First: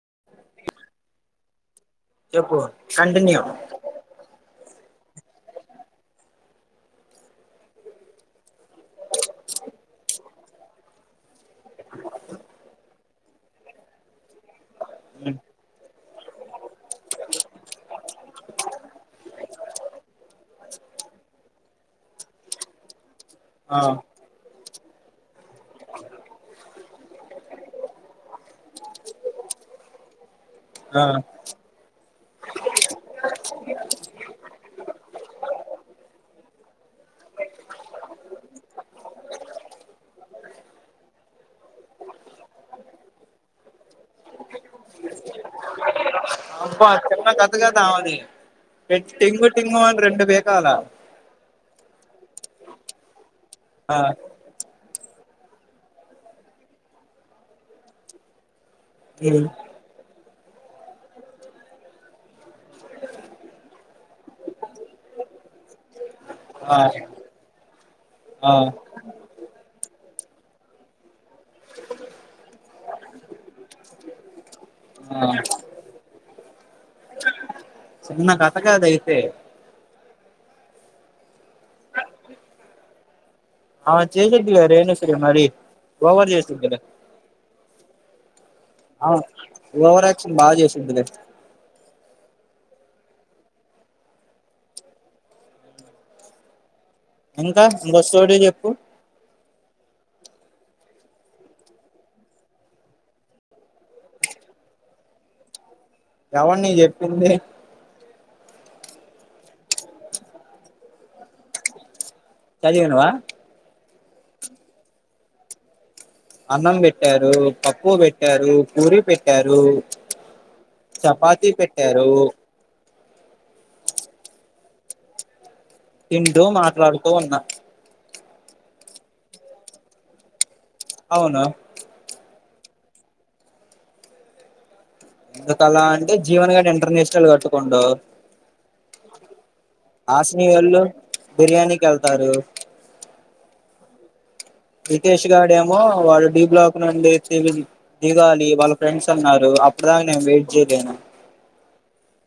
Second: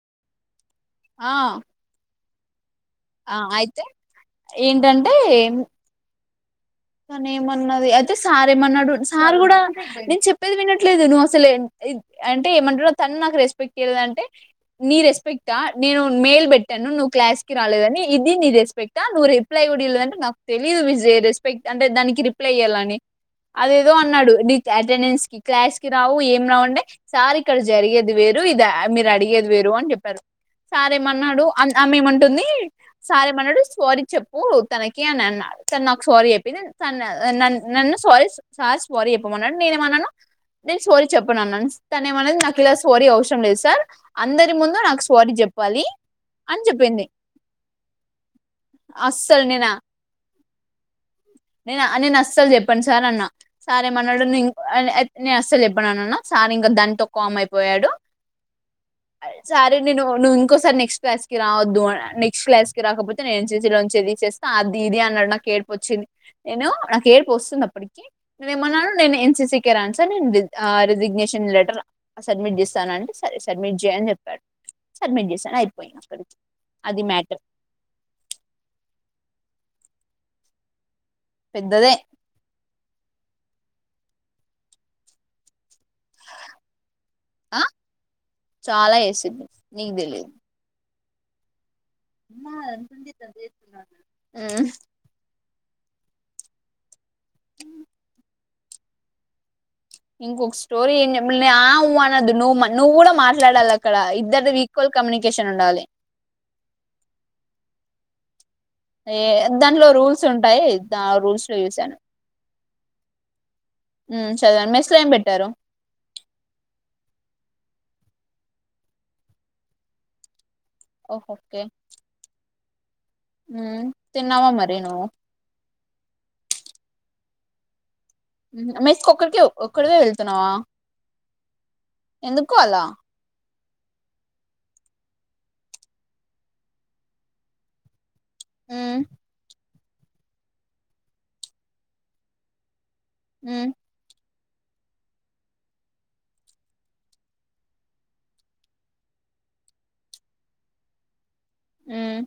[inaudible] ఆ చెప్పు ఆ కంటిన్యూ ఆయితే ఏంటం టే తనీ ఏమన్నది అయితే సార్ ఏమన్నాడు సార్ కూడా నేను చెప్పేది వినట్లేదు నువ్వు అసలు అంటే ఏమంటాడు తను నాకు రెస్పెక్ట్ ఇయదంటే నీ రెస్పెక్టా నేను మెయిల్ పెట్టాను నువ్వు క్లాస్ కి రాలేదని ఇది నీ రెస్పెక్టా నువ్వు రిప్లై కూడా ఇవ్వలేదంటే నాకు తెలీదు విజి క్ట్ అంటే దానికి రిప్లై ఈయ్యాలని ఆ అదేదో అన్నాడు డి అటెండెన్స్ కి క్లాస్ కి రావు ఏం రావంటే సార్ ఇక్కడ జరిగేది వేరు ఇది మీరు అడిగేది వేరు అని చెప్పాను ఆ సారేమన్నాడు అ ఆమెమంటుంది సారే మన్నడు సారీ చెప్పు తనకి అని అన్నాడు తను నాకు సారీ చెప్ చెప్పి త నన్ను సారీ సార్ స్వారీ చెప్పమన్న నేనుమన్నాను నేను సోరీ చెప్పను అన్నా తనే ఏమన్నా నాకు ఇలా సోరీ అవసరం లేదు సార్ అందరి ముందు నాకు స్వారీ చెప్పాలి అని అబ్బా చెప్పింది చిన్న కతుగదా అవది అస్సలు టింగు నేనా టింగు అని రెండు పీకాల నేను నేను అస్సల్ చెప్పన్ సార్ అన్న సారే ఆ మన్నడు ని నేను అస్సలు చెప్పన్నన్నాను సార్ ఇంకా దానితో కామ్ అయిపోయాడు సరే నేనును ఇంకోసారి నెక్స్ట్ క్లాస్ కి రావద్దు నెక్స్ట్ క్లాస్ కి రాకపోతే నేను ఎం సి సి లో నుంచి తీసేస్తా అది ఇది అన్నాడు నాకు ఏడ్పు వచ్చింది. నేను ఆ నాకు ఆ ఏర్పు వస్తుంది అప్పటికి నేను ఏమన్నాను నేను ఎన్సిసి ఓకే రాను సార్ నేను రిజిగ్నేషన్ లెటర్ సబ్మిట్ చేస్తాను అంటే సరే సబ్మిట్ చేయని చెప్పడు. సబ్మిట్ ఆ చేశాను అయిపోయింది అక్కడికి అది మ్యాటర్. చిన్న కథ కాదు అయితే పెద్దదే హా [unintelligible] ఏం చేశాడే మరి ఓవర్ చేసి ఉంటాడు ఆ చాలా అ చేసింది నీకు తెలియదు ఓవర్క్షన్ బాగా చేసి ఉంటది. ఉమ్ ఇంకా ఇంకో స్టోరీ చెప్ కు ఇంకొక స్టోరీ ఏం చెప్పలి ఆవ్వు అన్నద్దు నువ్వు నువ్వు కూడా మాట్లాడాలి అక్కడ ఇద్దరు ఈక్వల్ కమ్యూనికేషన్ ఉండాలి. ఎవడ్ నిక్ చెప్పింది ఎ దాంట్లో రూల్స్ ఉంటాయ్ ద రూల్స్ లో చూసాను చదివినవ ఉమ్ చదవను మెస్లు ఏం పెట్టారు? అన్నం పెట్టారు పప్పు పెట్టారు పూరీ పెట్టారు. ఓహ్ చపాతీ ఓకే పెట్టారు. ఉమ్ తిన్నావా మరి నువ్వు? తింటు మాట్లాడుతూ ఉన్నా మెస్ ఒకరికే ఒకదివే వెళ్తున్నావా? అవును ఎందుకు అలా ఎందుకలా అంటే జీవన్ గాడు ఇంటర్నేషనల్ కట్టుకోండు. ఉమ్ హాసనీ వాళ్ళు బిర్యానీకి వెళ్తారు. ఉమ్ రితేష్ గడ ఏమో వాడు డి బ్లాక్ నుండి [unintelligible] దిగాలి వాళ్ళ ఫ్రెండ్స్ అన్నారు అప్పటి దాకా నేను వెయిట్ చేయలేను. ఉమ్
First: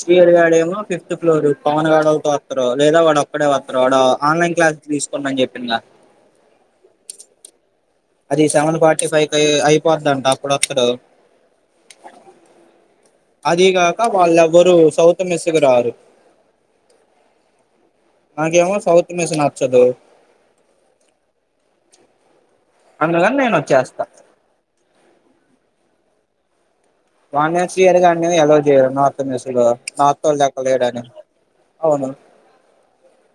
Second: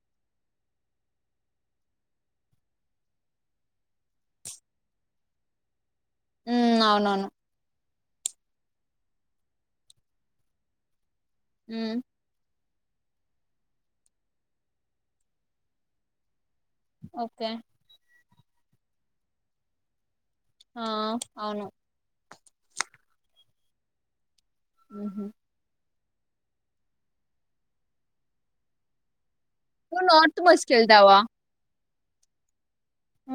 శ్రీహరి గడ ఏమో ఫిఫ్త్ ఫ్లోర్ పవన్ గడతో వస్తారు, లేదా వాడ ఒక్కడే వస్తారు వాడ ఆన్లైన్ క్లాసు తీసుకోమని చేపిందు నక్ ఉమ్ అవునవును అది సెవెన్ ఫార్టీ ఫైవ్ అయిపోతుదంట అప్పుడుొక్కడు. ఉమ్ అది కాక వాళ్ళువరు సౌత్ మెస్ కి రారు ఓకే నాకేమో సౌత్ మస్ నచ్చదు ఆ అవును అందుగాని నేను వచ్చేస్తా ఉమ్ ఉమ్ రామ్నా శ్రీహరి గది అల్లో చేయరు నా త్ మెస్సులో నువ్వు నార్త్ మెస్ నార్తోలలేక కి లేడు అని వెళ్తావా అవును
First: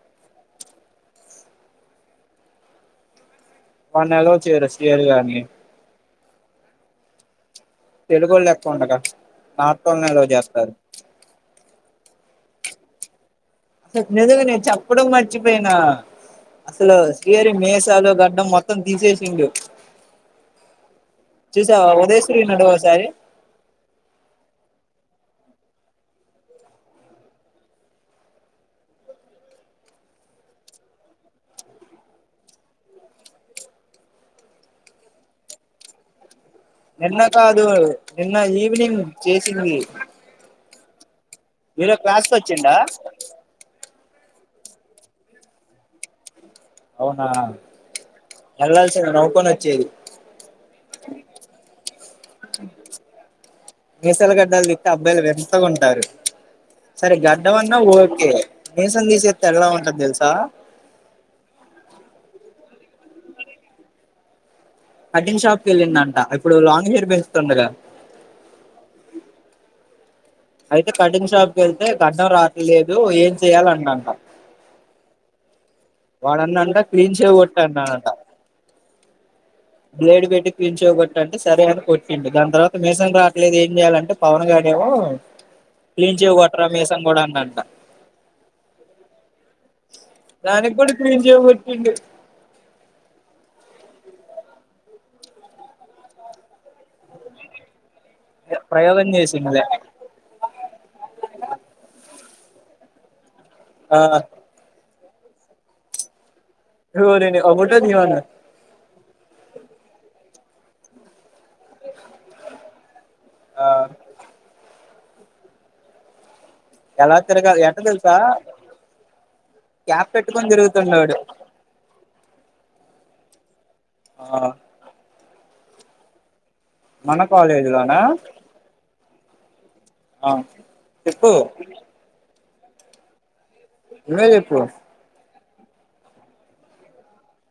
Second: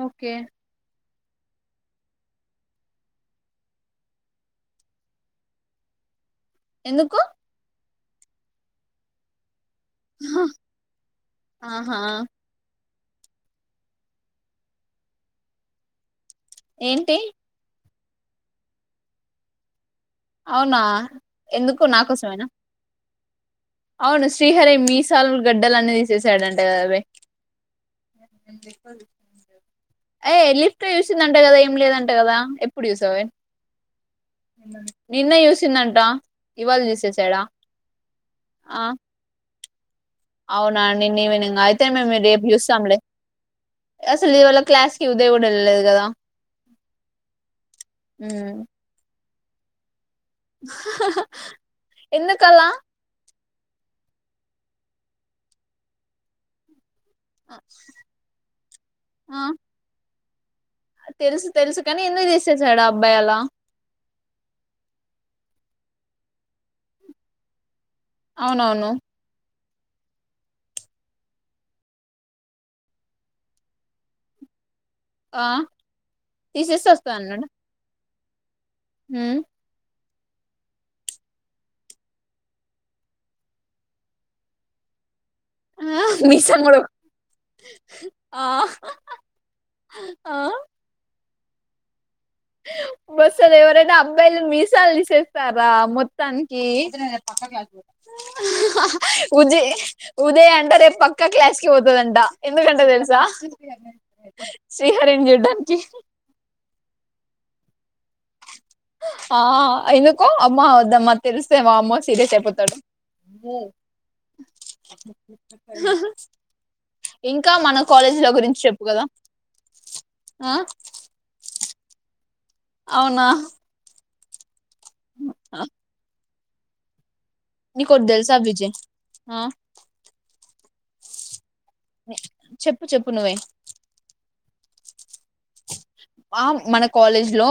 ఓకే వన్నలలో చేయర సేరుగాని ఎందుకు తెలుగుళ ఎక్క్ ఉండగా నార్ న్నాలో జత ఆహా అస నిదుగా నేను చెప్పడం మర్చిపోయినా అసలు ఏంటి స్రీ అరి మే చాలు గడ్డం మొత్తం తీసేసిండు అవునా ఎందుకు చూసావా ఉదయశ్వరి నాకోసమేనా నడు ఒకసారి అవును శ్రీహరి మీసాలు గడ్డలు అన్ని తీససాడంట కదా ఫ చూసిందంట కదా ఏం లేదంట కదా ఎప్పుడుూస నిన్న చూసిందంట ఇవాళ నిన్న చూసేసాడా కా అదు నిన్న ఈ ఆ వి చ స అవునా నిన్న వి అయితే మేమ్ కి రేపు వచ్చిండా చూస్తాం లో అసలు ఇవాళ క్లాస్ కి ఉదయం కూడా వెళ్లేదు కదా అవునా ఉమ్ ఎలాస కొ వచ్చిది ఎందుకలా మసలగడ్డలు తిట్ అబ్బాయిలు వెంతగాంటారు సరే గడ్డ అన్నా ఓకే నిసం ఆ తీసేస్త ఎలా ఉంటంది తెలుసు ఆ తెలుసు తెలుసు కాని ఎందుకు చేసేసాడు అబ్బాయి అలా కటిన్ షాప్ క వెళ్ళిందంట ఇప్పుడు లాంగ్ హయిర్ బేస్తుండగా అవునవును అయితే కటింగ్ షాప్ క వెళ్తే గడ్డంం రాట్లేదు ఏం చెయాలన్నా అంట ఆ వాడన్న అంట తీసేసి వస్తా క్లీన్ చేయ కొట్టడి అనంట హ బ్లేడ్ పెట్టి పించు కొట్టంటే సరే అని కొట్టిండి దాని తర్వాత మిసన్ రావట్లేదు ఏం చేయాలంటే పవన్ గడ ఏమో ఆ క్లీన్ మీసం చేయకట్టరా మసం కూడా అన్నంట ఆ దానికి కూడా క్లీన్ టింది బస్ అది ఎవరైనా అబ్బాయిలు మీసాలు తీసేస్తారా మొత్తానికి ప్రయోగం చేసిండులే ఉదయ్ ఉదయ అంట రేపు పక్కా క్లాస్ కి పోతుదంట ఎందుకంటే తెలుసా ఆ శ్రీహరిన్ గడానికినికి [unintelligible] ఆ ఐను కు అమ్మా ఓద్దమ్మా తెలిస్తే వామ్మో సీరియస్ అయిపోతాడు హు ఆ [unintelligible] ఎలా తిరగా ఎట్ట తెలుసా చెప్పు కదా క్యాప్ పెట్టుకొని ఆ తిరుగుతుండువాడు అవునా ఆ [unintelligible] మన కాలేజీ లోనా నీకోటి తెలుసా విజయ్ ఆ ఆ చెప్పు చెప్పు చెప్పు నువ్వే నువ్వే చెప్పు ఆ మన కాలేజ్ లో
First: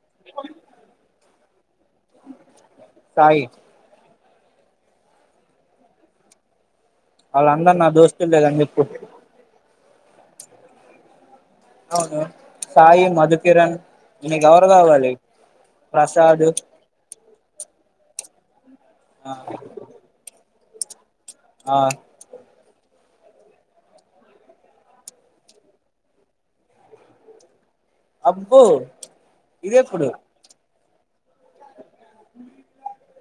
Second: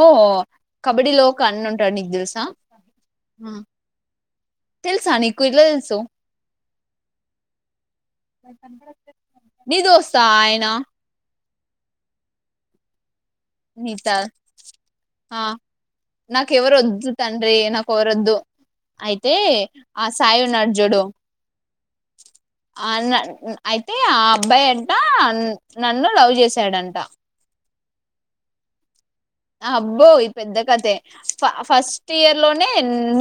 కబడ్డీ లో ఓకన్న ఉం టడు నిక్ తెలుసా సాయి తెల్సా నీకు ఎట్ల తెలుసు వాళ్ళ అందరు నా దోస్తులు లే గని చెప్పు నీ దోస్తా ఆయన అవును సాయి మధు నీత ఆ ప్రసాద్ నాకు ఎవర వద్దు తండీ నాకెవరోద్దు ఆ అయితే ఆ సాయి ఉన్నాడ్ చూడు ఆ ఆ అన్న అయితే ఆ అబ్బాయి అంట నన్ను లవ్ చేశాడంట అబ్బూ అబ్బో ఈ పెద్ద కథే [unintelligible] ఫ ఫస్ట్ ఇయర్ లోనే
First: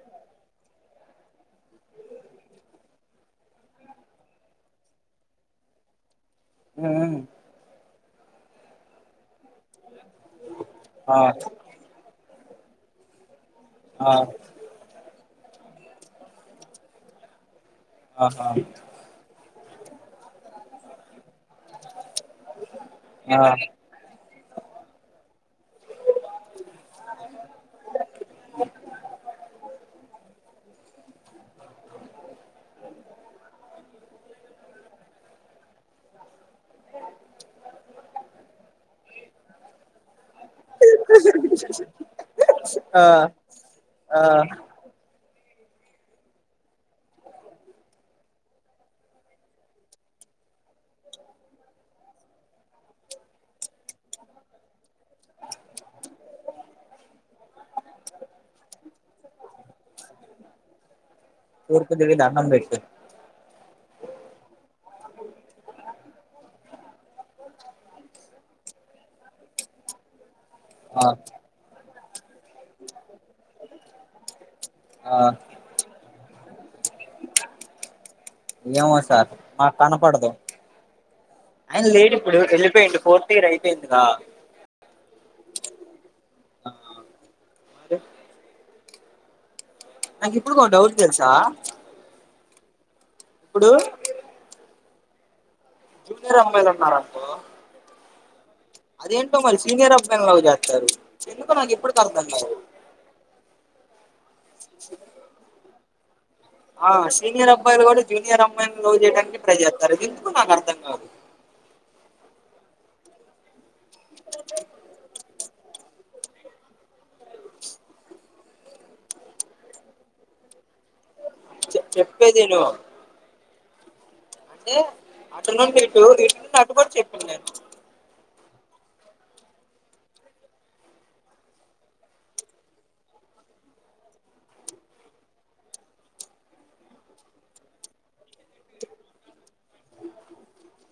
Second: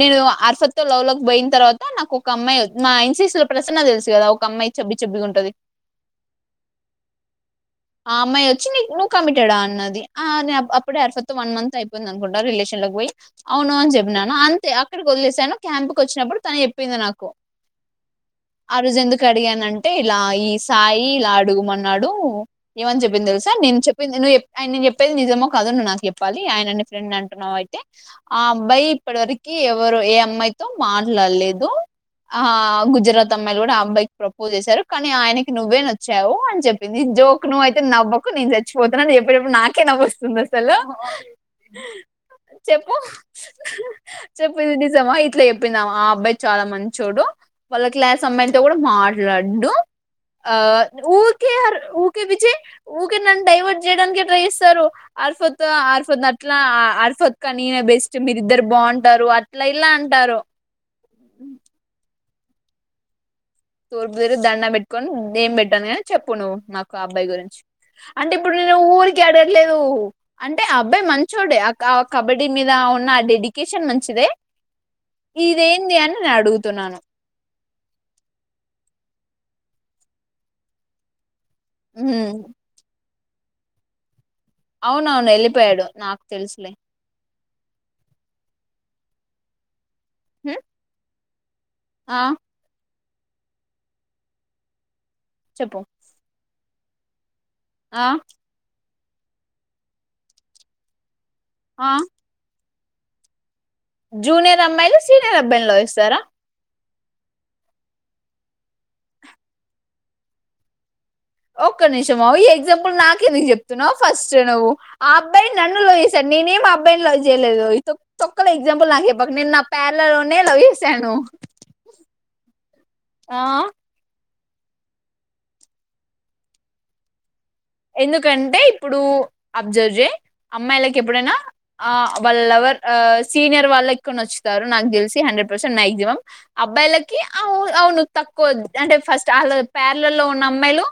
నేను అర్ఫత్తో లవ్ ల్ పోయిన తర్వాత నాకు ఒక అమ్మాయి మా ఎన్సిసి లో ప్రసన్న తెలుసు కదా ఒక అమ్మాయి చెబ్బి చబ్బీగుంటది హుహు ఆ అమ్మాయి వచ్చి నీ నువ్వు కమిటేడా అన్నది ఆ అదే ఆ అరఫత్తో వన్ మంత్ అయిపోయింది అనుకుం రిలేషన్ లోకి పోయి అవును అని ఆ చెప్పినాను అంతే అక్కడికి వదిలే సాను క్యాంప్కి వచ్చినప్పుడు తను చెప్పింది నాకు ఆహా ఆ రోజు ఎందుకు అడిగానంట అంటే ఇలా ఈ సాయి ఇలా అడుగుమన్నాడు ఏమని చెప్పింది ఆ తెలుసా నేను చెప్పింది నువ్వు నేను చెప్పేది నిజమో కాదో నువ్ నాకు చెప్పు చెప్పాలి ఆయనని ఫ్రెండ్ అంటున్నావు అయితే ఆ అబ్బాయి ఇప్పటివరకి ఎవరు ఏ అమ్మాయితో మాట్లాడలేదు ఆ గుజరాత్ అమ్మాయిలు కూడా ఆ అబ్బాయికి ప్రపోజ్ చేశారు కానీ ఆయనకి నువ్వే నచ్చావు అని చెప్పింది జోక్ నువ్ అయితే నవ్వకు నేను చచ్చిపోతున్నా అని చెప్పేటప్పుడు నాకే నవ్వు వస్తుంది అసలు చెప్పు ఆ ఆ చెప్పు ఇది నిజమా అట్ల చెప్పింది ఆమె ఆ అబ్బాయి చాలా మంచోడు వాళ్ళ క్లాస్ అమ్మాయితో కూడా మాట్లాడడు ఆ ఉరికే ఊ కే పిల్చి ఊకే నన్ను డైవర్ట్ చేయడానికే ట్రై చేస్తారు అర్ఫత్ అర్ఫత్ అట్లా అర్ఫత్ కానీ బెస్ట్ మీరిద్దరు బాగుంటారు అట్లా ఇలా అంటారు తూర్పు తిరిగి దండం పెట్టు తూర్పు తిరిగి దండం పెట్టుకొని నేమ్ పెట్టను చెప్పు నువ్వు నాకు అబ్బాయి గురించి అంటే ఇప్పుడు నేను ఊరికే అడగట్లేదు అంటే ఆ అబ్బాయి మంచోడే కా కబడ్డీ మీద ఉన్న ఆ డెడికేషన్ మంచిదే ఆ ఇదేంది అని నేను అడుగుతున్నాను ఏమో సార్ మాకి కనపడదు ఆయన లేడు ఇప్పుడు హ్మ్ వెళ్ళిపోయిండు ఫోర్ ర్త్ ఇయర్ అయిపోయిందిగా వును వెళ్ళిపోయాడు నాకు తెలుసులే అ నాకు హ్మ్ ఇప్పుడుకో డౌట్ తెలుసా ఆ ఆ ఇప్పుడు చెప్పు జూనియర్ అమ్మాయిల న్నారుకో ఆ అదేంటో మరి సినియర్ అబ్బాయిలని లవ్ చేస్తారు ఎందుకో నాకు ఆ ఇప్పుడుకి అర్థం కాదు జూనియర్ అమ్మాయిలు సీనియర్ అబ్బాయిలను లవ్ చేస్తారా ఆ సీనియర్ అబ్బాయిలు కూడా జూనియర్ అమ్బయిలు లవ్ చేయడానికి ట్రై చేస్తారు ఎందుకొ నాకు అర్థం కాదు ఒక్క నిమిషం ఈ ఎగ్జాంపుల్ నాకెందుకు చెప్తున్నావ్ ఫస్ట్ నువ్వు ఆ అబ్బాయి నన్ను లవ్ చేసాడు నేనేమి అబ్బాయిని ల చేయలేదు ఇ తొక్క తొక్కల ఎగ్జాంపుల్ నాకు చెప్పకు నేను నా ప్యార్లల్ లోనే లవ్ జేశాను చె చెప్పేదిను ఆ అంటే అటు నుండి ఇటు ఇటు నుండి అటు కూడా చెప్పింది నేను ఎందుకంటే ఇప్పుడు అబ్జర్వ్ చేయ్ అమ్మాయిలకి ఎప్పుడైనా వాళ్ళు లవర్ సీనియర్ వాళ్ళ ఎక్కువ నచ్చుతారు నాకు తెలిసి హండ్రెడ్ పర్సెంట్ మ్యాగ్జిమమం అబ్బాయిలకి అవు అవును తక్కువ అంటే ఫస్ట్ వాళ ప్యార్లల్లో ఉన్న అమ్మాయిలు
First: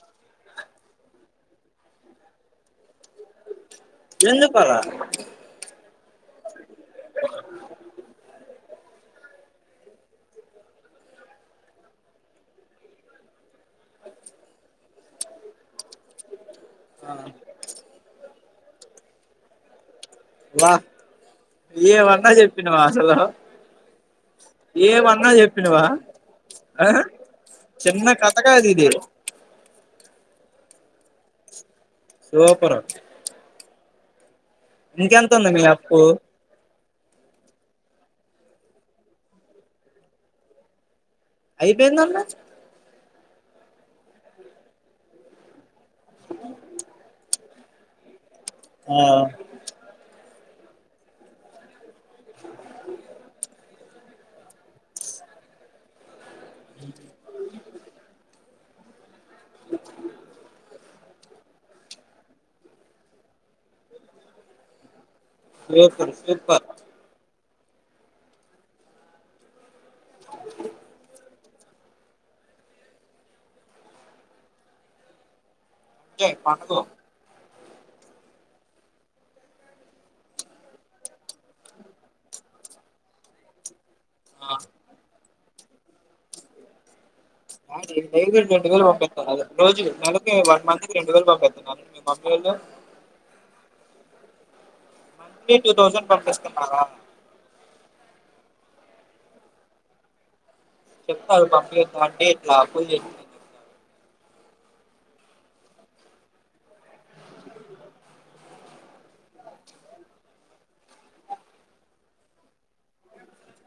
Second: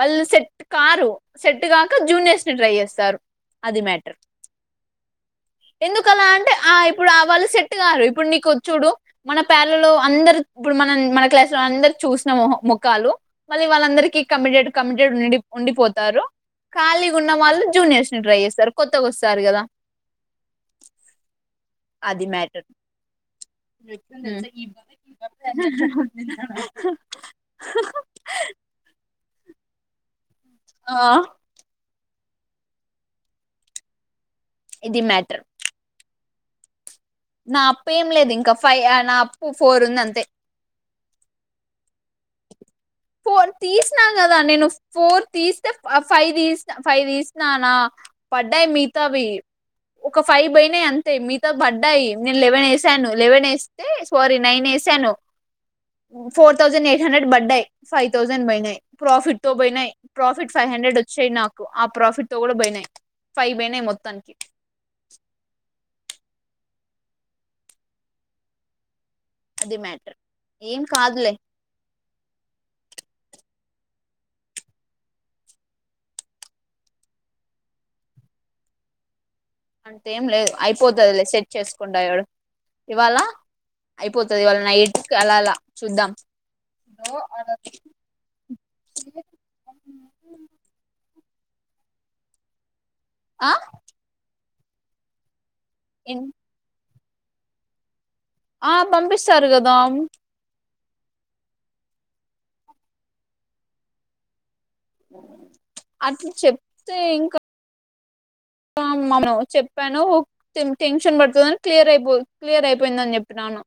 వాళ్ళు సెట్ కారు సెట్ కాక జూనియర్స్ ని ట్రై చేస్తారు అది మ్యాటర్ ఎందుకు అలా కాలంటే ఆ ఇప్పుడు ఆ వాళ్ళు సెట్ గారు ఇప్పుడు నీకు చూడు మన పేర్లలో అందరు ఇప్పుడు మనం మన క్లాసు లో అందరు చూసిన మోహ ముఖాలు మళ్ళీ వాళ్ళందరికీ కమిటెడ్ కమిటెడ్ ఉండి ఉండిపొ తారు ఖాళీగా ఉన్న వాళ్ళు జూనియర్స్ ని ట్రై చేస్తారు కొత్తగా వస్తారు కదా వా అది ఏమన్నా మ్యాటర్ చెప్పినవా అసలు ఏమన్నా చెప్పినవా ఆ చిన్న కథ కాది ఇది ఆ సూపరు ఇది ఇంకెంత మ్యాటర్ ఉంది మీ అప్పు నా అప్పు ఏం లేదు ఇంకా ఫైవ్ నా అప్పు ఫోర్ ఉంది అంతే అయిపోయిందన్నవ్ ఫోర్ తీసిన కదా నేను ఫోర్ తీస్తే ఫైవ్ తీస ఫైవ్ తీసినాన పడ్డాయి ఆ మిగతావి ఒక ఫైవ్ బై అంతే మీతో బడ్ నేను లెవెన్ ఏసాను లెవెన్ ఏస్ ఏ స్వారీ నైన్ ఏసాను ఫోర్ థౌసండ్ ఎయిట్ హండ్రెడ్ పడ్డాయ్ జన్ పోయినయ్ ప్రాఫిట్ తో పోయినాయ్ ప్రాఫిట్ ఫైవ్ హండ్రెడ్ వచ్ చెయ్ నాకు ఆ ప్రాఫిట్ తో కూడా పోయినాయి ఫైవ్ పోయినాయి మొత్తానికి సూపర్ సూపర్ అది మ్యాటర్ ఏం కాదులే కే పనుకో అంతేం లేదు అయిపోతది లే సెట్ చేసుకుండా సూడు ఇవాళ అయిపోతది ఇవాళ నైట్ కి అలా అలా చూద్దాం అ రెం వేల బత రోజు నలకి వన్ మంత్ రెండు వేల మీ మామ్మీళ్ళ ఆ మంత్లీ టూ థౌసండ్ పంపిస్తున్నారా ఆ పంపిస్తారు కదా చెప్తారు బ అంటే ఎట్లా అప్పు చె అట్లా చెప్తే ఇంకా మను చెప్పాను టెన్షన్ పడుతుందని క్లియర్ అయిపో క్లియర్ అయిపోయిందని చెప్పను చెన్నాను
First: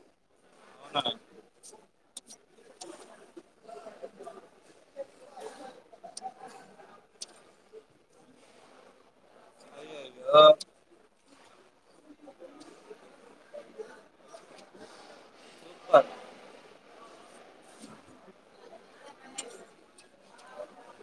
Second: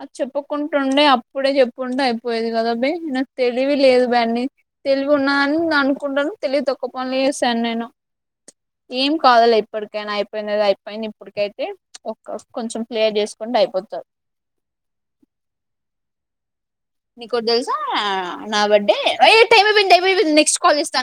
అది చెప్పుకుంటుండే అప్పుడే చెప్పుకుంటూ అయిపోది కదా భాయి నాకు తెలివి లేదు బీ తెలివి ఉన్నా అని అనుకుంటాను తెలియదు తక్కువ పనులు చేశాను నేను ఏం కాదులే చెప్తారు పెడుయిపోయి అయియి అయితే ఒక కొంచెం క్లియర్ చేసుకుంటే అయిపోతారు అ నీకు తెలుసా నా బర్త్డే టైం అపోంది టైమ్ అపోంది నెక్స్ట్ కాల్ ఇస్తా